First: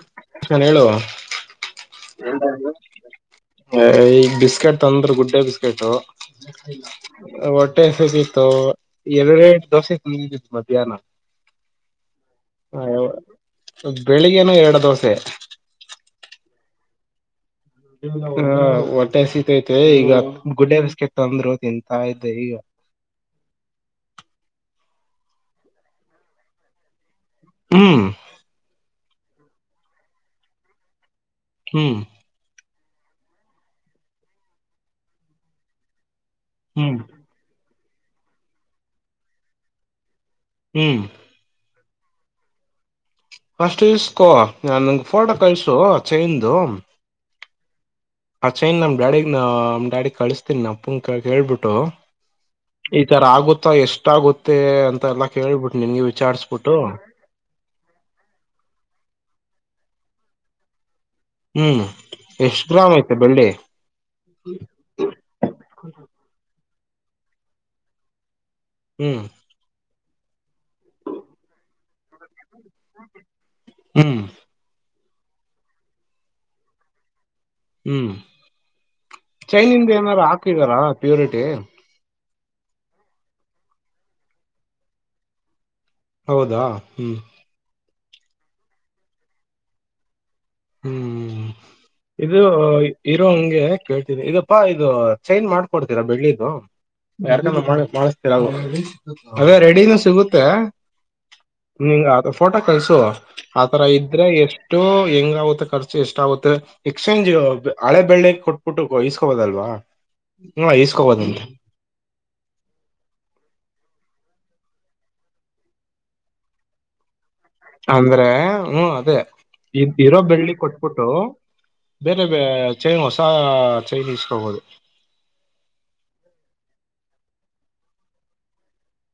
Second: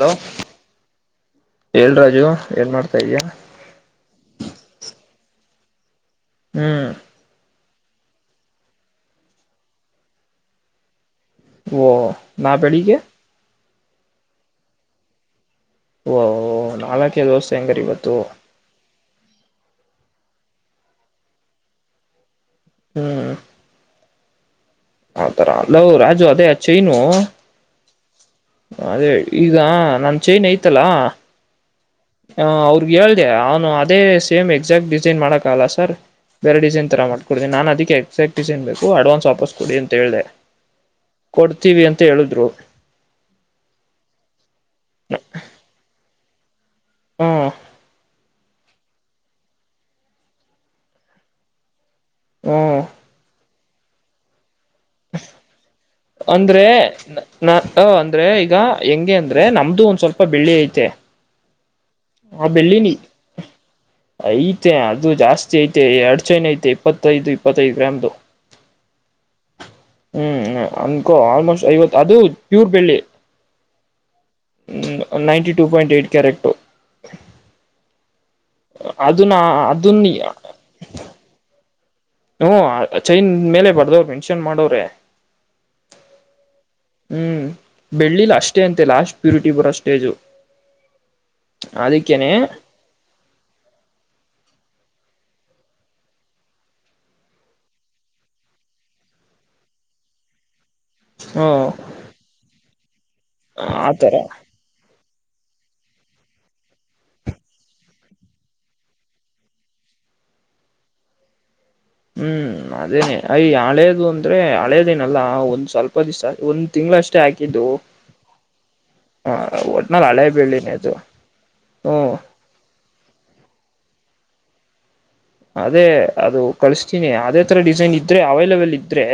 Hello ನನ್ ಹೇಳುವ ಹೇಳ್ರಾಜು ಏನ್ ಮಾಡ್ತಾ ಇದೀಯಾ ಈಗ್ ಬಿಸ್ಕೆಟ್ ತಂದ್ರ ಗಟ್ಟ ಬಿಸ್ಕೆಟು ಹ್ಮ್ [unintelligible] ಹೊಟ್ಟೆಸತಿತ್ತು ಎರಡು ದೋಸೆತ್ತು ನಿಿದಿತ್ತು ಮಧ್ಯಾಹ್ನ ಓ ನಾ ಬೆಳಿಗ್ಗೆ ಬೆಳಿಗ್ಗೆ ಏನು ಎರಡು ದೋಸೆ ಓಹಹ ನಾಳಕೆ ದಿವಸ ಹಾ ಸೀತ ಐತೆ ಈಗ ಗುಡ್ಡೆ ಬಿಸ್ಕೆಟ್ ತಂದ್ರು ತಿಂತಾ ಇದ್ದೆ ಈಗ ಹ್ಮ್ ಹತರ ಅಲ್ಲ ಲೋ ರಾಜು ಅದೇ ಅಚ್ಚೈನು ಹ್ಮ್ ಅದೇಿ ಈಗ ನನ್ ಚೈನ್ ಆಯ್ತಾ ಅಲ್ಲ ಹ್ಮ್ ಹ ಹೌದು ಅವಗ್ ಹೇಳ್ದ ಅವನು ಅದೇ ಸೇಮ್ ಎಕ್ಸಾಕ್ಟ್ ಡಿಸೈನ್ ಮಾಡಕಲ್ಲ ಸರ್ ಬೇ ಡಿಸೈನ್ ಹ್ಮ್ ತರ ಮಾಡ್ಡ್ೀ ನು ಅಕ್ಕೆ ಎಕ್ಸಾಕ್ಟ್ ಏನ್ ಬು ಅಡ್ವಾನ್ಸ್ ವಾಪಸ್ ಕೊಡಿ ಅಂತ ಹೇಳೆ. ಹ್ಮ್ ಕೊಡ್ತೀವಿ ಅಂತ ಮ ಹೇಳುದ್ರು ಫಸ್ಟು ಇಸ್ಕೋ ನಾನ್ನ್ ಫೋಟೋ ಕಳ್ಸು ಟ್ರೈನ್ದು ಹಾ ಆಚೆನ್ ನಮ್ ಡ್ಯಾಡ ನ ನಮ ಡಡಿಗ್ ಕಳಿಸತೀನಿ ಅಪ್ಪನ್ ಕ ಕೇಳ್ಬಿಟ್ಟು ಹ್ಮ್ ಈ ತರ ಆಗುತ್ತ ಎಷ್ಟ ಆಾಗುತ್ತೆ ಅಂತ ಎಲ್ಲಾ ಕೇಳಳ್ಬಿಟ್ಟು ಅಂದ್ರೆ ನಾ ಅಂದ್ರೆ ಈಗ ಹೆಂಗೆ ಅಂದ್ರೆ ರೆ ನಮ್ದು ಒಂದ್ ಸ್ವಲ್ಪ ಬೆಳ್ಳಿ ಐತೆ. ಹ್ಮ್ ಹಾ ಎಷ್ಟ್ ಗ್ರಾಮ್ ಬೆಳ್ಳಿನಿ ಐತೆ ಬೆಳ್ಳಿ ಐತೆ ಅದು ಜಾಸ್ತಿ ಐತೆ ಅಡ್ಚನ್ ಐತೆ. ಇಪ್ಪತ್ತೈದು ಇಪ್ಪತ್ತೈದು ಗ್ರಾಮದು ಹ್ಮ್ ಹ್ಮ್ ಹ್ಮ ಅಕ ಆಲ್ಮೋಸ್ಟ್ ಐವತ್ತು ಅದೂ ಪ್ಯೂರ್ ಬೆಳ್ಳಿ ಹ್ಮ್ ಹ್ಮ ninety two point eight correct ಹ್ಮ್ ಅದನ್ನ ಚೈನಿಂದ ಅದನ್ನ ಏನಾರ ಹಾಕಿದಾರ ಪ್ಯೂರಿಟಿ ಹ ಚೈನ್ ಮೇಲೆ ಬರ್ದವ್ರ ಮೆನ್ಷನ್ ಮಾಡವ್ರೆ ಹೌದಾ ಹ್ಮ್ ಬೆಳ್ಳಿಲ್ ಅಷ್ಟೇ ಅಂತೆ ಲಾಸ್ಟ್ ಪ್ಯೂರಿಟಿ ಬರೋ ಸ್ಟೇಜು [unintelligible] ಹ್ಮ್ ಅದಕ್ಕೇನೆ ಇದು ಇರೋ ಹಂಗೆ ಕೇಳ್ತಿದೆ ಇದು ಪ್ಪಾ ಇದು ಚೈನ್ ಮಾಡ್ಕೊಡ್ತೀರಾ ಬೆಳ್ಳಿದು ಯಾರ್ ಮಾಡತರ ಅ ರೆಡಿನೂ ಸಿಗುತ್ತೆ ಹ್ಮ [unintelligible] ನೀ ಫೋಟೋ ಕಲ್ಸು ಆತರ ಇದ್ರೆ ಎಷ್ಟು ಹೆಂಗ ಖರ್ಚು ಎಷ್ಟಾಗುತ್ತೆ ಎಕ್ಸ್ಚೇಂಜ್ ಹಳೆ ಬೆಳ್ಳಿ ಕೊಟ್ಬಿಟ್ಟು ಇಸ್ಕೋಬೋದಲ್ವಾ ಹ್ಮ ಇಸ್ಕೋಬೋದು ಹ್ಮ್ ಅದೇನೆ ಹೈ ಹಳೇದು ಅಂದ್ರೆ ಹಳೇದೇನಲ್ಲ ಒಂದ್ ಸ್ವಲ್ಪ ದಿವಸ ಒಂದ್ ತಿಂಗ್ಗಳಷ್ಟು ಅಂದ್ರೆ ಹ್ಮ ಅದೇ ಹ [unintelligible] ಒಟ್ನಲ್ಲಿ ಇರೋ ಹಳೆ ಬೆಳ್ಳಿ ಬೆಳ್ಳಿನೇ ಅದು ಕೊಟ್ಬಿಟ್ಟು ಹ್ಮ್ ಬೇರೆ ಚೈನ್ ಹೊಸ ಚೈನೀಸ್ ತಕೊಬಹುದು ಅದೇ ಅದು ಕಳಸ್ತೀನಿ ಅದೇ ತರ ಡಿಸೈನ್ ಇದ್ರೆ ಅವೈಲಬಾಲ್ ಇದ್ರೆ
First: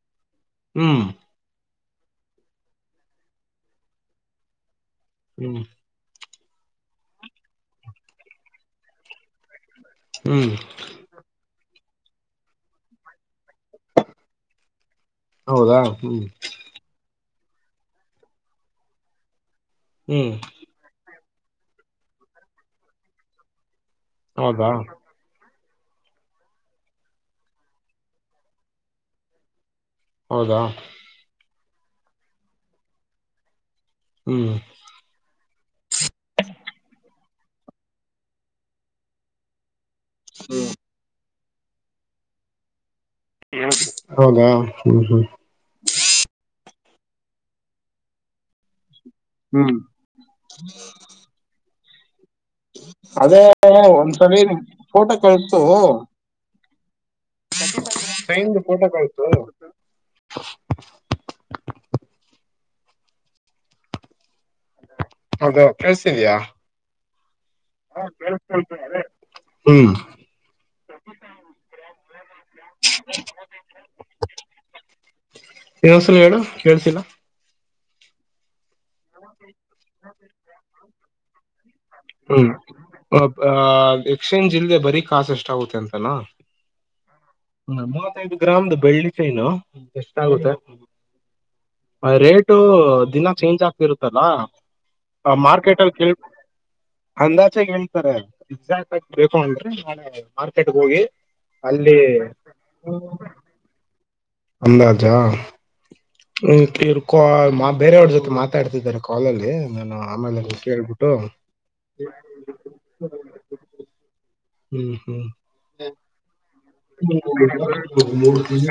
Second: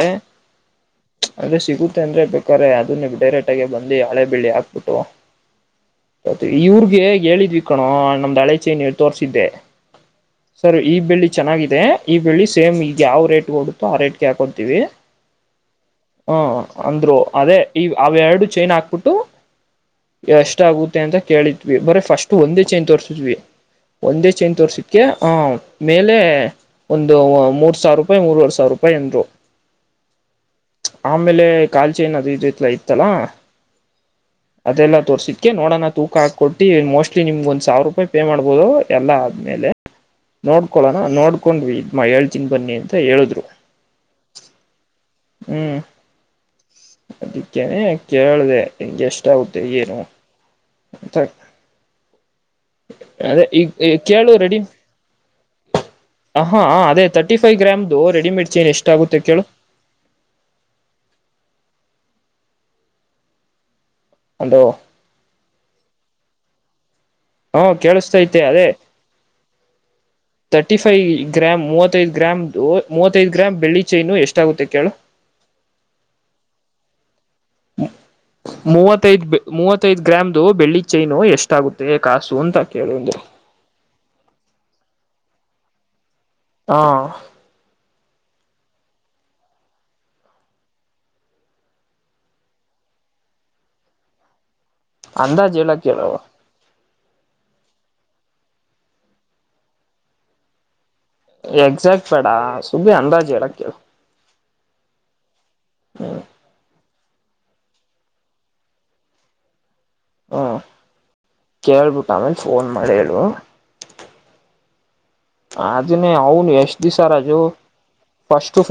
ಹ್ಮ್ ಅದ ಸಿಗ [unintelligible] ಅಂದ್ರೆ ಬೇಕಾದ್ರ ಅದು ನೀವು ಡೈರೆಕ್ಟ್ ಆಗೇ ಬಂದಿ ಹಳೆ ಬೆಳ್ಳಿ ಹಾಕ್ಬಿಟ್ಟು ಹ್ಮ್ ಇವ್ರಗೆ ಹೇಳಿದ್ವಿ ಕಣೋ ನಮ್ದು ಹಳೆ ಚೈನ್ ತೋರ್ಸಿದ್ದೆ ಹ್ಮ್ ಸರ್ ಈ ಬೆಳ್ಳಿ ಚೆನ್ನಾಗಿದೆ ಈ ಬೆಳ್ಳಿ ಸೇಮ್ ಈಗ ಯಾವ ರೇಟ್ ಕೊಡುತ್ತ ಆ ರೇಟ್ಗೆ ಹಾಕೊತೀವಿ ಹೌದಾ ಹ್ಮ್ ಹ ಅಂದ್ರು [unintelligible] ಅದೇ ಈ ಅವೆರಡು ಚೈನ್ ಹಾಕ್ಬಿಟ್ಟು ಹ್ಮ್ ಎಷ್ಟ ಆಗುತ್ತೆ ಅಂತ ಕೇಳಿದ್ವಿ ಬರೀ ಫಸ್ಟ್ ಒಂದೇ ಚೇಂಜ್ ತೋರ್ರಿಸಿದ್ವಿ ಒಂದೇ ಚೇಂಜ್ ಹೌದಾ ತೋರ್ಸಿದಕ್ಕೆ ಹ ಮೇಲೆ ಒಂದು ಮೂರ್ ಸಾವಿರ ರೂಪಾಯಿ ಮೂರ್ವರ್ ಸಾವಿರ ರೂಪಾಯಿ ಅಂದ್ರು ಹೌದಾ ಆಮೇಲೆ ಕಾಲ್ಚಿ ಅದು ಇದು ಎಲ್ಲಾ ಇತ್ತಲ ಹ್ಮ್ ಅದೆಲ್ಲಾ ತೋರ್ಸಿದಕ್ಕೆ ನೋಡೋಣ ತೂಕ ಹಾಕೊಟ್ಟಿ ಮೋಸ್ಟ್ಲಿ ಲಿ ನಿಮ್ಗ್ ಒಂದ್ ಸಾವಿರ ರೂಪಾಯಿ ಪೇ ಮಾಡ್ಬಹುದು ಎಲ್ಲ ಆದ್ಮೇಲೆ. ನೋಡ್ಕೊಳೋಣ ನೋಡ್ ಕೊಂಡ್ವಿ ಇದ್ ಹೇಳ್ತಿವಿ ಬನ್ನಿ. ಹೇಳಿದ್ರು ಹೌದ ಹ್ಮ ಹ್ಮ್ ಅದಕ್ಕೆನೆ ಕೇಳ್ದೆ. ಹಂಗೆ ಎಷ್ಟಾಗುತ್ತೆ ಏನು ಅಂತ ಅದೇ ಈಗ ಕೇಳು ಒಂದ್ಸಲಿ ಫೋಟೊ ಕಳ್ಸು. ಹ ಅದೇ ತರ್ಟಿ ಫೈವ್ ಗ್ರಾಮ್ದು ರೆಡಿಮೇಡ್ ಚೈನ್ದು ಚೈನ್ ಫೋಟೋ ಎಷ್ಟಾಗುತ್ತೆ ಕಳ್ಸು ಕೇಳು. ಅಲೋ ಹೌದ ಕಳ್ಸಿದ್ಯಾ ಹಾ ಕೇಳಿಸ್ತೈತೆ ಅದೇ ಹ್ಮ್ ತರ್ಟಿ ಫೈವ್ ಗ್ರಾಮ್ ಮೂವತ್ತೈದ ಗ್ರಾಮ್ ಮೂವತ್ತೈದ್ ಗ್ರಾಮ್ ಬೆಳ್ಳಿ ಚೈನು ಎಷ್ಟಾಗುತ್ತೆ ಕೇಳು. ಇನ್ನೊಂದ್ಸಲ ಹೇಳು ಕೇಳ್ಸಿಲ್ಲ ಮೂವತ್ತೈದು ಮೂವತ್ತೈದು ಗ್ರಾಮ್ದು ಬೆಳ್ಳಿ ಚೈನು ಎಷ್ಟಾಗು ಹ್ಮ್ ಅಬ್ ಆ ಎಕ್ಸ್ಚೇಂಜ್ ಇಲ್ಲದೆ ಬರೀ ಕಾಸ್ ಎಷ್ಟಾಗುತ್ತೆ ಅಂತಾನ. ಹಾ ಹ ಮುವತ್ತೈದು ಗ್ರಾಮ್ದ್ ಬೆಳ್ಳಿ ಚೈನು ಎಷ್ಟಾಗುತ್ತೆ ಆ ರೇಟು ದಿನಾ ಚೇಂಜ್ ಆಗ್ತಿರುತ್ತಲ್ಲ. ಹ ಅಂದಾಜ್ ಮಾರ್ಕೆಟ್ ಹೇಳಕ್ ಅಲ್ ಕೇಳು ಕೇಳ್ ಅಂದಾಚೆಗೆ ಹೇಳ್ತಾರೆ ಎಕ್ಸಾಕ್ಟ್ ಆಗ್ ಬೇಕು ಅಂದ್ರೆ ನಾಳೆ ಮಾರ್ಕೆಟ್ ಹೋಗಿ ಅಲ್ಲಿ ಎಕ್ಸಾಕ್ಟ್ ಬೇಡ ಸುಮ್ನೆ ಅಂದಾಜ್ ಹೇಳಕ್ಕೆಳ್. ಅಂದಾಜಾ ಹ್ಮ್ ಕಿರ್ಕೋ ಕೋ ಬೇರೆಯವ್ರ ಜೊತೆ ಮಾತಾಡ್ತಿದ್ದಾರೆ ಕಾಲಲ್ಲಿ. ನಾನು ಆಮೇಲೆ ಹ್ಮ ಕೇಳ್ಬಿಟ್ಟು ಕೇಳಬಿಟ್ಟು ಆಮೇಲೆ ಫೋನ್ ಮಾಡಿ ಹೇಳು. ಹ್ಮ್ ಹ್ಮ್ ಅದುನ್ನೇ ಅವ್ನ್ ಎಷ್ ನೀನು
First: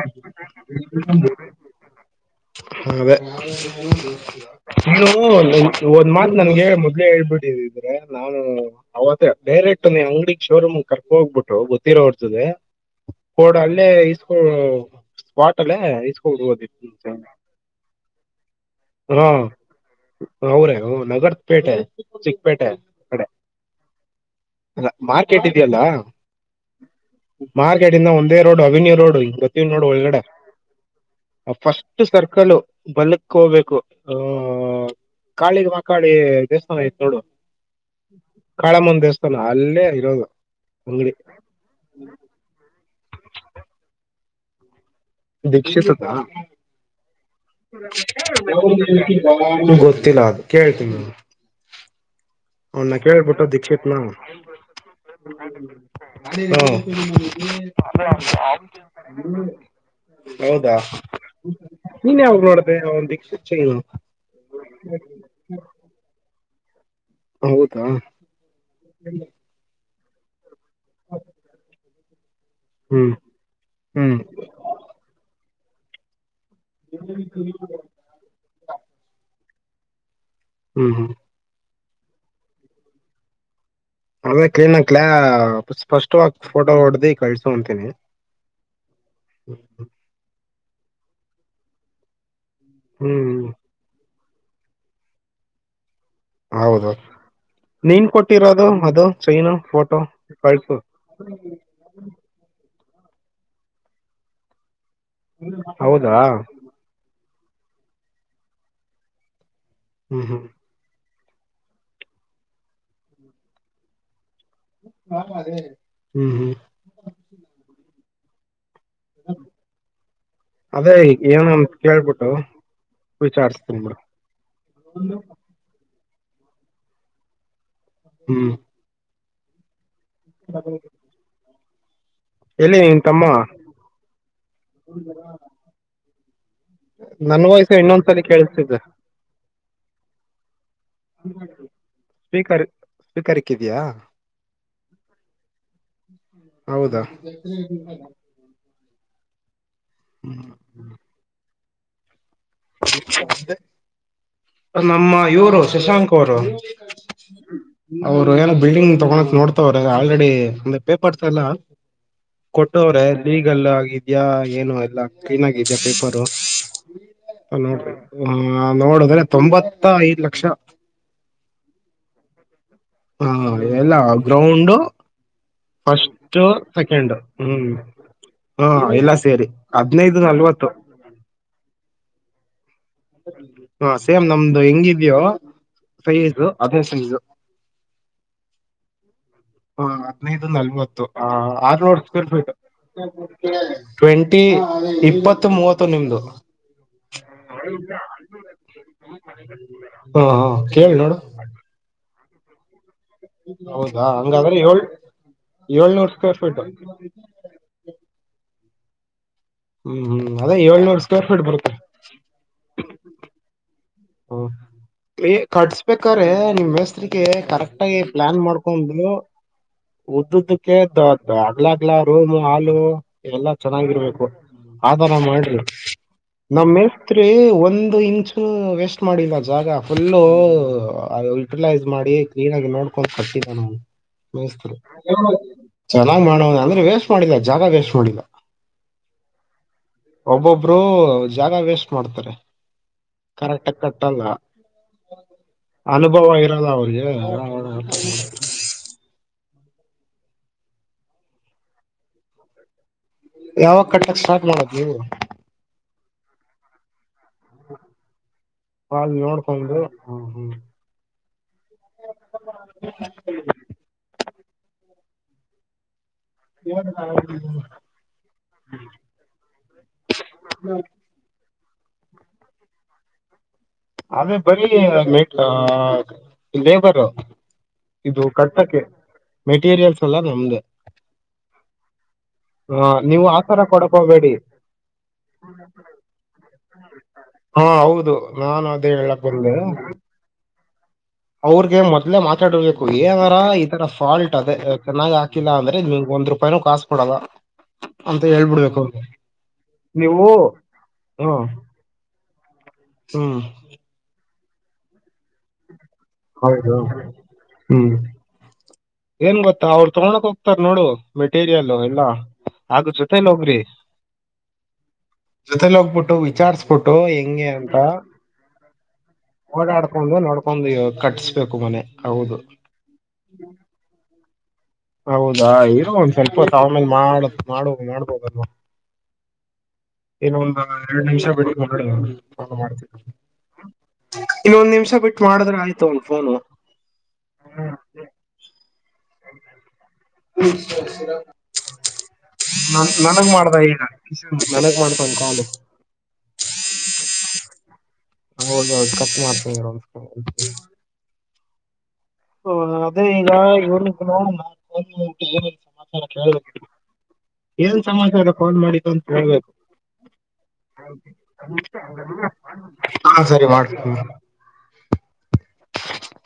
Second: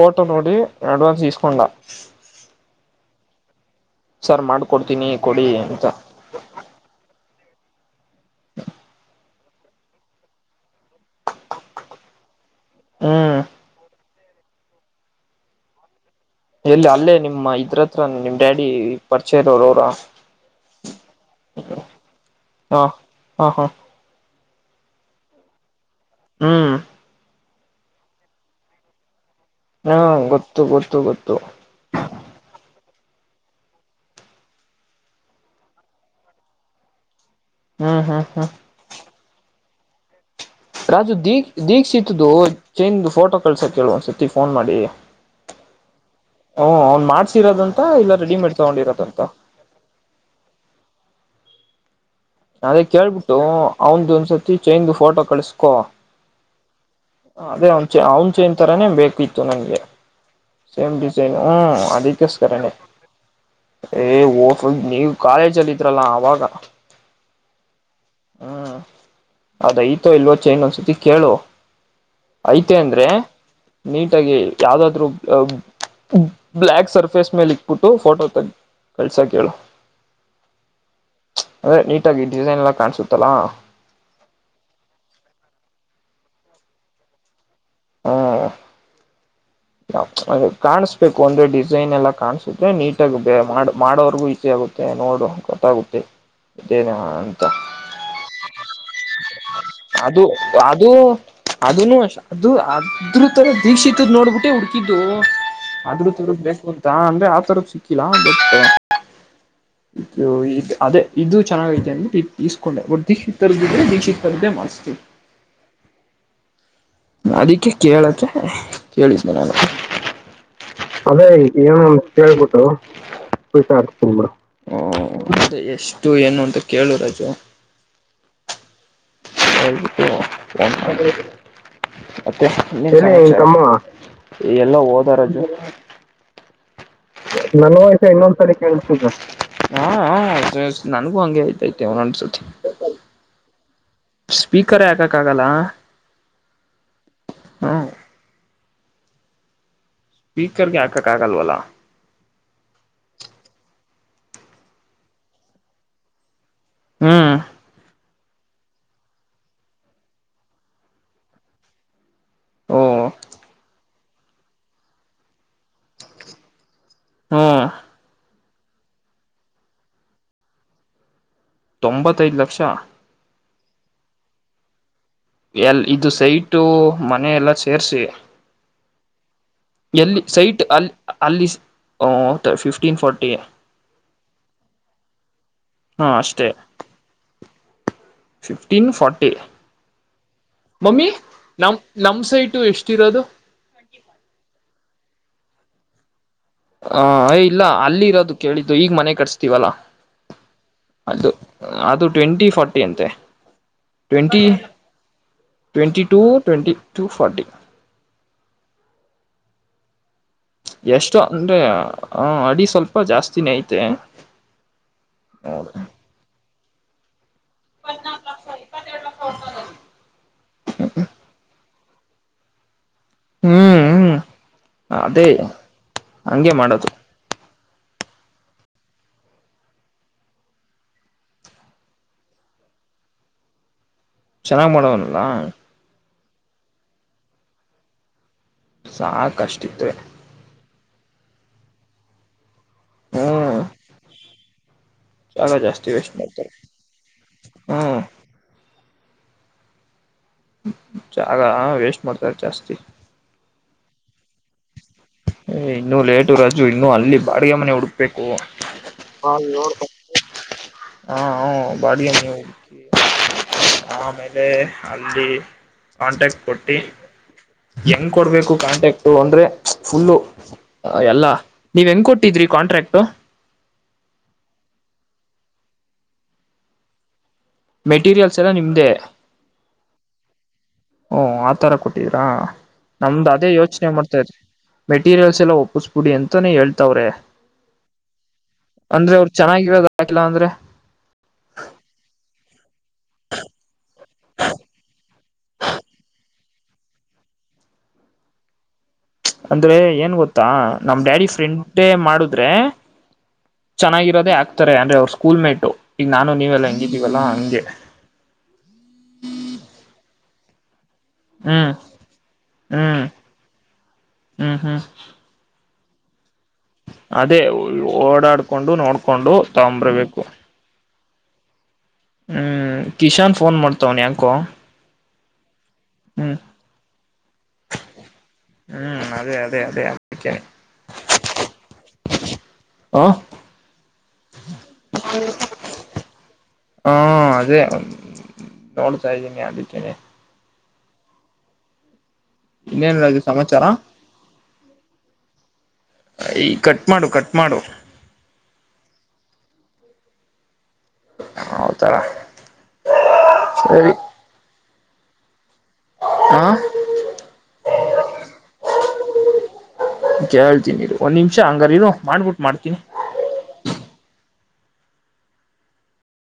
ಫೋಟೋ ನೋಡಿ ಅಡ್ವಾನ್ಸ್ ಇಸ್ಕೊಂಡ ಸರ್ ಮಾಡ್ಕೊಡ್ತೀನಿ ಕೊಡಿ ಅಂತ ಒಂದ್ ಮಾತ್ ನನ್ಗೆ ಮೊದ್ಲ ಹೇಳ್ ತಿದ್ರೆ ನಾನು ಅವತ್ತ ಡೈರೆಕ್ಟ್ ನೀ ಅಂಗಡಿ ಶೋರೂಮ್ ಕರ್ಕ ಹೋಗ್ಬಿಟ್ಟು ಗೊತ್ತಿರೋರ್ ಹೊತ್ತದೆ. ಹ್ಮ್ ಹೋಡಲ್ಲೇ ಇಸ್ ಕೋ ಸ್ಪಾಟ್ ಅಲ್ಲೇ ಇಸ್ ಎಲ್ಲಿ ಅಲ್ಲೇ ನಿಮ್ಮ ಇದ್ರತ್ರ ನಿಮ್ ಡ್ಯಾಡಿ ಹಾ ಪರಿಚಯ ಇರೋರು ಅವ್ರ ಅವ್ರೆ ನಗರದ ಪೇಟೆ [unintelligible] ಹ ಹ ಹಾ ಅಲ್ಲಾ ಮಾರ್ಕೆಟ್ ಇದೆಯಲ್ಲ ಹ್ಮ್ ಮಾರ್ಕೆಟ್ ಇಂದ ಒಂದೇ ರೋಡ್ ಅವೆನ್ಯೂ ರೋಡ್. ಇವ್ ನೋಡ್ ಹಾ ಒಳಗಡೆ ಗೊತ್ತು ಗೊತ್ತು ಗೊತ್ತು ಆ ಫಸ್ಟ್ ಸರ್ಕಲ್. ಬಲ್ಲಕ್ಕ ಹೋಗ್ಬೇಕು ಆ ಕಾಳಿಗೆ ಮಕಾಳಿ ದೇವಸ್ಥಾನಯತ್ ನೋಡು. ಹ್ಮ್ ಹ್ಮ್ ಹ್ಮ್ ಕಾಳಮನ್ನ್ ದೇವಸ್ಥಾನ ಅಲ್ಲೇ ಇರೋದು ಅಂಗಡಿ ರಾಜು ದೀಕ್ಷಿತುದು ಚೇನ್ ಫೋಟೋ ಕಳ್ಸ ಕೇಳುವ ಒಂದ ಸರ್ತಿ ಫೋನ್ ಮಾಡಿ. ದೀಕ್ಸಿತ್ ಹ್ಮ ಅವ್ನ್ ಮಾಡ್ಸಿರೋದಂತ ಇಲ್ಲ ರೆಡಿಮೇಡ್ ತಗೊಂಡಿರೋದಂತ [unintelligible] ಗೊತ್ತಿಲ್ಲ ಅದು ಕೇಳ್ತೀನಿಗೆ ಅದೇ ಅವನ್ನ ಕೇಳ್ಬಿಟ್ಟು ಕೇಳ್ಬಿಟ್ಟ ದೀಕ್ಷತ್ ನಾವ್ ಅವಂದು ಒಂದ್ಸತಿ ಚೈನ್ದು ಫೋಟೋ ಕಳ್ಸ್ಕೊ ಅದೇ ಅವ್ನ್ ಚ ಅವ್ನ್ ಚೈನ್ ತರಾನೇ ಬೇಕಿತ್ತು ನನ್ಗೆ ಸೇಮ್ ಡಿಸೈನ್ ಹ್ಮ ಅದಕ್ಕೋಸ್ಕರನೇ ನೋಡ್ದೆ ಅವ್ನ್ ದೀಕ್ಷಿತ್ ಚೈನು ಏ ಹೋಗ್ ನೀವು ಕಾಲೇಜಲ್ಲಿ ಇದ್ರಲ್ಲ ಅವಾಗ [unintelligible] ಹೌದು [unintelligible] ಇಲ್ಲವೋ ಚೈನ್ ಅತ್ತಿ ಕೇಳುವ ಐತೆ ಅಂದ್ರೆ ಹ್ಮ್ ಹ್ಮ್ ನೀಟಾಗಿ ಯಾವ್ದಾದ್ರು ಹ್ಮ್ ಬ್ಲಾಕ್ ಸರ್ಫೇಸ್ ಮೇಲೆ ಇಕ್ಬಿಟ್ಟು ಫೋಟೋ ತಗ್ದ್ ಕಳ್ಸ ಹೇಳು ಹ್ಮ್ ಹ್ಮ್ ಅ್ರ ನೀಟಾಗಿ ಡಿಸೈನ್ಲ ಎಲ್ಲಾ ಕಾಣಸುತ್ತೆ. ತ್ತಲಾ ಅದೇ ಕ್ಲೀನ್ ಆಕ್ಲ ಸ್ಪಷ್ಟವಾಗಿ ಫೋಟೋ ಹೊಡ್ದಿ ಕಳ್ಸ ಹ್ಮ ನ ಕಾಣಸ ಬೇಕು ಅಂದ್ರೆ ಡಿಸೈನ್ ಎಲ್ಲ ಕಾಣಸುತ್ತೆ ನೀಟಾಗ ಹ್ಮ್ ಬ ಮಾಡ ಮಾಡೋವರ್ಗೂ ಗುಟೆ ನೋದ ಕಟ ಗುಟೆ ಹೌದು ನೀನ್ ಕೊಟ್ಟಿರೋದು ಅದು ಚೈನು ಫೋಟೋ ಅದು ಕಲ್ಫ ಅದು ಅದನು ಅದು ಅದ್ರ ತ ದೀಕ್ಷಿತ ತ್ದ ನೋಡ್ಬಿಟ್ಟೆ ಹು ಇದು ಅದ್ರ ಹೌದಾ ತರಗ್ ಬೇಕು ಅಂತ ಅಂದ್ರೆ ರ ಸಿಕ್ಕಿಲ್ಲಾ ಬಟ್ ಹ್ಮ್ ಹ್ಮ್ ಈ ಅದೇ ಇದು ಚೆನ್ನಾಗ ಐತೆ ಅಂತ ಇಸ್ಕೊಂಡೆ ಬ ದೀಕ್ಷತದ್ರೆ ದೀಕ್ಷಿತ ಹ್ಮ್ ಹ್ಮ್ ಅದಕ್ಕೆ ಕೇಳಕ್ಕೆ ಕೇಳಿದ್ದನ ನಾನು ಅದೇ ಏನಂತ ಏನ ಕೇಳ್ಬಿಟ್ಟು ಕೇಳ್ ಬಿಟ್ಟು ವಿಚಾರಿಸ್ತೀನಿ ಬಿಡು ವಿಚಾರಿಸ್ತಿನಿ ಬಿಡು ಏನು ಅಂತ ಕೇಳು ರಾಜಾ ಹ್ಮ್ ಹಾಗ [unintelligible] ಹ [unintelligible] ಮತ್ತೆ ಎಲ್ಲಿ ನಿನ್ ತಮ್ಮ ಎಲ್ಲ ಹೋದಾರು [unintelligible] ನನ್ ನ ವಾಯ್ಸ್ ಆಯ್ತ ಇನ್ನೊಂದ್ಸಲ ಇನ್ನೊಂದ್ ಕೇಳಿಸ್ತಿದ್ದೆ ತೀಕ ಹ ನನ್ಗೂ ಹಂಗೆ ಆಯ್ತ ಐತೆ ಒನೊಂದಸತಿ. ಸ್ಪೀಕರ್ ಸ್ಪೀಕರ್ ಇಕ್ಕಿದ್ಯಾ ಹೌದಾ. ಹ್ಮ್ ಸ್ಪೀಕರಕ ಆಕ್ಕಾ ಕಾಕಲ್ವಲ್ಲ. ನಮ್ಮ ಇವರು ಶಶಾಂಕ್ ಅವರು. ಹ್ಮ್ ಅವ್ರು ಏನೋ ಬಿಲ್ಡಿಂಗ್ ತಗೋಕ್ ನೋಡ್ತಾವ್ರ ಆಲ್ರೆಡಿ ಒಂದ ಪೇಪರ್ಸ್ ಎಲ್ಲ. ಓ ಕೊಟ್ಟವ್ರೆ ಈಗಲ್ಲ ಆಗಿದ. ಏನು ಎಲ್ಲಾ ಕ್ಲೀನ್ ಆಗಿದ್ಯಾ ಪೇಪರು. ಹ ಹ್ಮ್ ನೋಡ. ಹಾ ನೋಡುದ್ರೆ ತೊಂಬತ್ತ ಐದು ಲಕ್ಷ. ತೊಂಬತ್ತೈದು ಲಕ್ಷ. ಹಾ ಎಲ್ಲ ಗ್ರೌಂಡು. ಎಲ್ ಇದು ಫಸ್ಟ್ ಸೈಟು ಸೆಕೆಂಡ್ ಮನೆ ಎಲ್ಲ ಹ್ಮ್ ಸೇರ್ರಿಸಿ ಹಾ ಎಲ್ಲ ಸೇರಿ ಹದ್ನೈದು ಎಲ್ಲಿ ಸೈಟ್ ನಲ್ವತ್ತು ಅಲ್ಲಿ ಅಲ್ಲಿ. [unintelligible] ಫಿಫ್ಟ. [unintelligible] ಹಾ ಸೇಮ್ ನಮ್ದು ಹೆಂಗಿದ್ಯೋ. ಹಾ ಅಷ್ಟೇ ಸೈಜು ಅದೇ ಸೈಜು [unintelligible] ಫಿಫ್ಟೀನ್ ಫ. ಹ ಹದ್ [unintelligible] ನೈದು ನಲ್ವತ್ತು ನಮ್ ಆರ್ ನೋ ನಮ್ ಸ್ರ್ ಸೈಟು ಎಷ್ಟಿರೋದು ಫಂಟಿ ಇ. ಮ ಮೂವತ್ತು ನಿಮ್ದು. [unintelligible] ಹ ಯ ಇಲ್ಲ ಅಲ್ಲಿ ಇರೋದು ಕೇಳಿದ್ದು ಈಗ ಮನೆ ಕಟ್ [unintelligible] ಸ್ತೀವಲ್ಲ ಹಾ ಹಾ ಕೇಳಿ ನೋಡು ಅದು ಅದು. ಟ್ವೆಂಟಿ ಫಾರ್ಟಿ ಅಂತೆ. ಹೌದಾ ಟ್ವೆಂಟಿ ಹಂಗಾದ್ರೆ ಏಳ್ ಟ್ವೆಂಟಿ ಏಳ್ನೂರು two square feet. Twenty two forty ಹ್ಮ್ ಹ್ಮ್ ಅದೇ ಏಳ್ನೂರ್ ಎಷ್ಟೋ ಸ್ಕ್ವೇರ್ ಫೀಟ್ ಅಂದ್ರೆ ಬರುತ್ತೆ ಅಡಿ ಸ್ವಲ್ಪ ಜಾಸ್ತಿನೇ ಐತೆ. ಹ್ಮ ನೋಡಿ ಕಟ್ಸ್ಬೇಕ್ರೆ ನಿಮ್ಮ್ ಹೆಸ್ರಿಗೆ ಕರೆಕ್ಟ್ ಆಗಿ ಪ್ಲಾನ್ ಮಾಡ್ಕೊಂಡು ಉದ್ದದ್ದಕ್ಕೆ ದ್ದ ಅಲ್ಲಾಗಲ್ಲ ರೋಮ ಹಲು ಇದೆಲ್ಲಾ ಹ್ಮ್ ಹ್ಮ್ ಚೆನ್ನಾಗಿರ್ಬೇಕು ಆತಾರ ಅದೇ ಮಾಡ್ರಿ ಹಂಗೆ ಮಾಡೋದು ನಮ್ಮೇಸ್ತ್ರಿ ಒಂದು ಒಂದು ಇಂಚು ವೆಸ್ ಮಾಡಿಲ್ಲ ಜಾಗ ಫುಲ್ಲು ಯುಟಿಲೈಸ್ ಮಾಡಿ ಕ್ಲೀನ್ ಆಗಿ ನೋಡ್ಕೊಂಡ್ ಕಟ್ಟಿದ್ದ ನಾವು. ಮತ ಚೆನ್ನಾಗ್ ಮಾಡೋನಲ್ಲ ಚ. [unintelligible] ನ ಮಾಡೋ ಅಂದ್ರೆ ವೇಸ್ಟ್ ಮಾಡಿಲ್ಲ ಜಾಗ ವೇಸ್ಟ್ ಮಾಡಿಲ್ಲ. ಸಾಕು ಅಷ್ಟಿದ್ರೆ ಒಬ್ಬರು ಜಾಗ ವೇಸ್ಟ್ ಮಾಡ್ತಾರೆ. ಹ್ಮ್ ಕರೆಕ್ಟ್ ಕಟ್ಟ ಕಟ್ಟಲ್ಲ ಜಾಗ ಜಾಸ್ತಿ ವೇಸ್ಟ್ ಅನುಭವ ಮಾಡ್ತಾರೆ ಇರಲ್ಲ ಅವ್ರಿಗೆ. ಹ್ಮ್ ಜಾಗ ಹ ವೇಸ್ಟ್ ಮಾಡ್ತಾರೆ ಜಾಸ್ತಿ ಯಾವ ಕಡೆ ಸ್ಟಾರ್ಟ್ [unintelligible] ಇ ಲೇಟು ರಷ್ಟು ಇನ್ನುೂ ಅಲ್ಲಿ ಬಾಡಿಗೆ ಮನೆ ಹುಡುಕ್ಬೇಕುೋು ಬಾಳ ನೋಡ್ಕೊಂಡು ಹ್ಮ್ ಹ್ಮ್ ಹ ಬಾಡಿಗೆ ಮನೆ ಹುಡುಕಿ ಆಮೇಲೆ ಲ್ಲಿ [unintelligible] ಕಾಂಟ್ಯಾಕ್ಟ್ ಕೊಟ್ಟಿ ಹೆಂಗ್ ಕೊಡ್ಬೇಕು ಕಾಂಟ್ಯಾಕ್ಟ್ ಅಂದ್ರೆ ಫುಲ್ಲು ಎಲ್ಲಾ ನೀವ್ ಹೆಂಗ್ ಕೊಟ್ಟಿದ್ರಿ ಕಾಂಟ್ರಾಕ್ಟ್ ಅದೇ ಬರೀ ಲೇಬರ್ ಇದು ಮೆಟೀರಿಯಲ್ಸ್ ಎಲ್ಲ ಕಟ್ಟಕ್ಕೆ ನಿಮ್ದೇ ಮೆಟೀರಿಯಲ್ಸ್ ಎಲ್ಲ ನಮ್ದೆ ಹಓ ಆತರ ಕೊಟ್ಟಿದ್ರಾ ಹ ನೀವು ನಮ್ದು ಅದೇ ಆತರ ಯೋಚನೆ ಕೊಡಕ್ ಮಾಡ್ತಿ ಹೋಗ್ಬೇಡಿ ಮೆಟೀರಿಯಲ್ಸ್ ಎಲ್ಲಾ ಒಪ್ಪಸ್ಬಿಡಿ ಅಂತಾನೇ ಹೇಳ್ತಾವ್ರೆ ಹಾ ಹೌದು ನಾನು ಅದೇ ಅಂದ್ರೆ ಹೇಳಕ್ ಅವ್ರರು ಬಂದೆ ಚೆನ್ನಾಗಿರೋದ ಆಯಲ ಅಂದ್ರೆ. ಮಾತಾಡ್ಬೇಕು ಏನಾರ ಈ ತರ ಫಾಲ್ಟ್ ಅದೇ ಚೆನ್ನಾಗ್ ಹಾಕಿಲ್ಲ ಅಂದ್ರೆ ನಿಮಗ್ ಒಂದ್ ರೂಪಾಯಿನೂ ಕಾಸ್ ಕೊಡದ ಅಂತ ಹೇಳ್ಬಿಡ್ಬೇಕು. ಅಂದ್ರೆ ಏನ್ ನೀವು ಗೊತ್ತಾ ನಮ್ ಡ್ಯಾಡಿ ಹ್ಮ ಫ್ರೆಂಡೇ ಮಾಡುದ ಅಂದರೆ ಹ್ಮ್ ಚೆನ್ನಾಗಿರೋದ ಯಾಕ ಾರೆ ಅಂದ್ರ ಅವ್ರ ಸ್ಕೂಲ್ ಮೇಟ್ು ಹೌದುೌ ಹ್ಮ್ ಏನ್ ಗೊತ್ತಾ ಅವರು ತಗಳಕ್ ಹೋಗ ರ್ ನೋಡು ಮೆಟೀರಿಯಲ್ ಹ್ಮ್ ಇಲ್ಲ ಹಾಗ ಹ್ಮ್ ಜೊತೆ ನ ಹೋಗ್ರಿ ಹ್ಮ್ ಹ್ಮ್ ಜೊತೆೋಗ ುಟ್ಟ ಅದೇ ಓಡಾಡ್ಕೊಂಡು ನೋಡ್ಕೊಂಡು ತಗಂಬರ್ಬೇಕು ಕಟ್ಟಿಸ್ಬೇಕು ಮನೆ ಹೌದು ಹ್ಮ್ ಕಿಶಾನ್ ಫೋನ್ ಮಾಡ್ತಾವ್ನೆ ಯಾಕೋ. ಹೌದಾ ರೊ ಒಂದ್ ಸ್ವಲ್ಪ ಹ್ಮ್ ಹೊತ್ತ್ ಆಮೇಲ್ ಮಾಡ್ ಮಾಡು ಮಾಡ್ಬೋಗ ಹ್ಮ್ ಅದೇ ಅದೇ ಅದೇ ಅದಕ್ಕೇನೆ ಇನ್ನೊಂದ ಎರಡ್ ನಿಮಿಷ ಬಿಟ್ಟ ಹ ಇನ್ನೊಂದ್ ನಿಮಿಷ ಬಿಟ್ಟು ಮಾಡಿದ್ರೆ ಆಯ್ತು ಒ ಫೋನು. ಹಾ ಅದೇ ನೋಡ್ತಾ ಇದ್ದೀನಿ ಅದಕ್ಕೇನೆ [unintelligible] ನನ್ ಇನ್ನೇನ್ ರಾಜು ನನಗ್ ಮಾಡ್ದ ಸಮಾಚಾರ ಈಗ ಕಿಶನ್ ನನಗ್ ಮಾಡ್ತನ್ ಕಾಲು. ಈ ಕಟ್ ಮಾಡು ಕಟ್ ಮಾಡು. ಹೌದೌದು ಕಟ್ ಮಾಡ್ತೀನ್ ಇರ್ ಒಂದ್ಸಲ. ಆವ್ ಹ ಅದೇ ಈಗ ಇವರ್ನ್ಕ್ ನೋಡೋಣ. ಹಾ [unintelligible] ಏನ್ ಸಮಸ್ಯೆ ಇದೆ ಕೋನ್ ಮಾಡಿದ್ದು ಅಂತ ಹೇಳ್ಬೇಕು ಕೇಳ್ತೀನಿರು ಒಂದ್ ನಿಮಿಷ ಹಂಗಾರಿರು ಮಾಡ್ಬಿಟ್ಟು ಮಾಡ್ತೀನಿ ಹ ಸರಿ ಮಾಡ್ ಹ್ಮ್. [inaudible]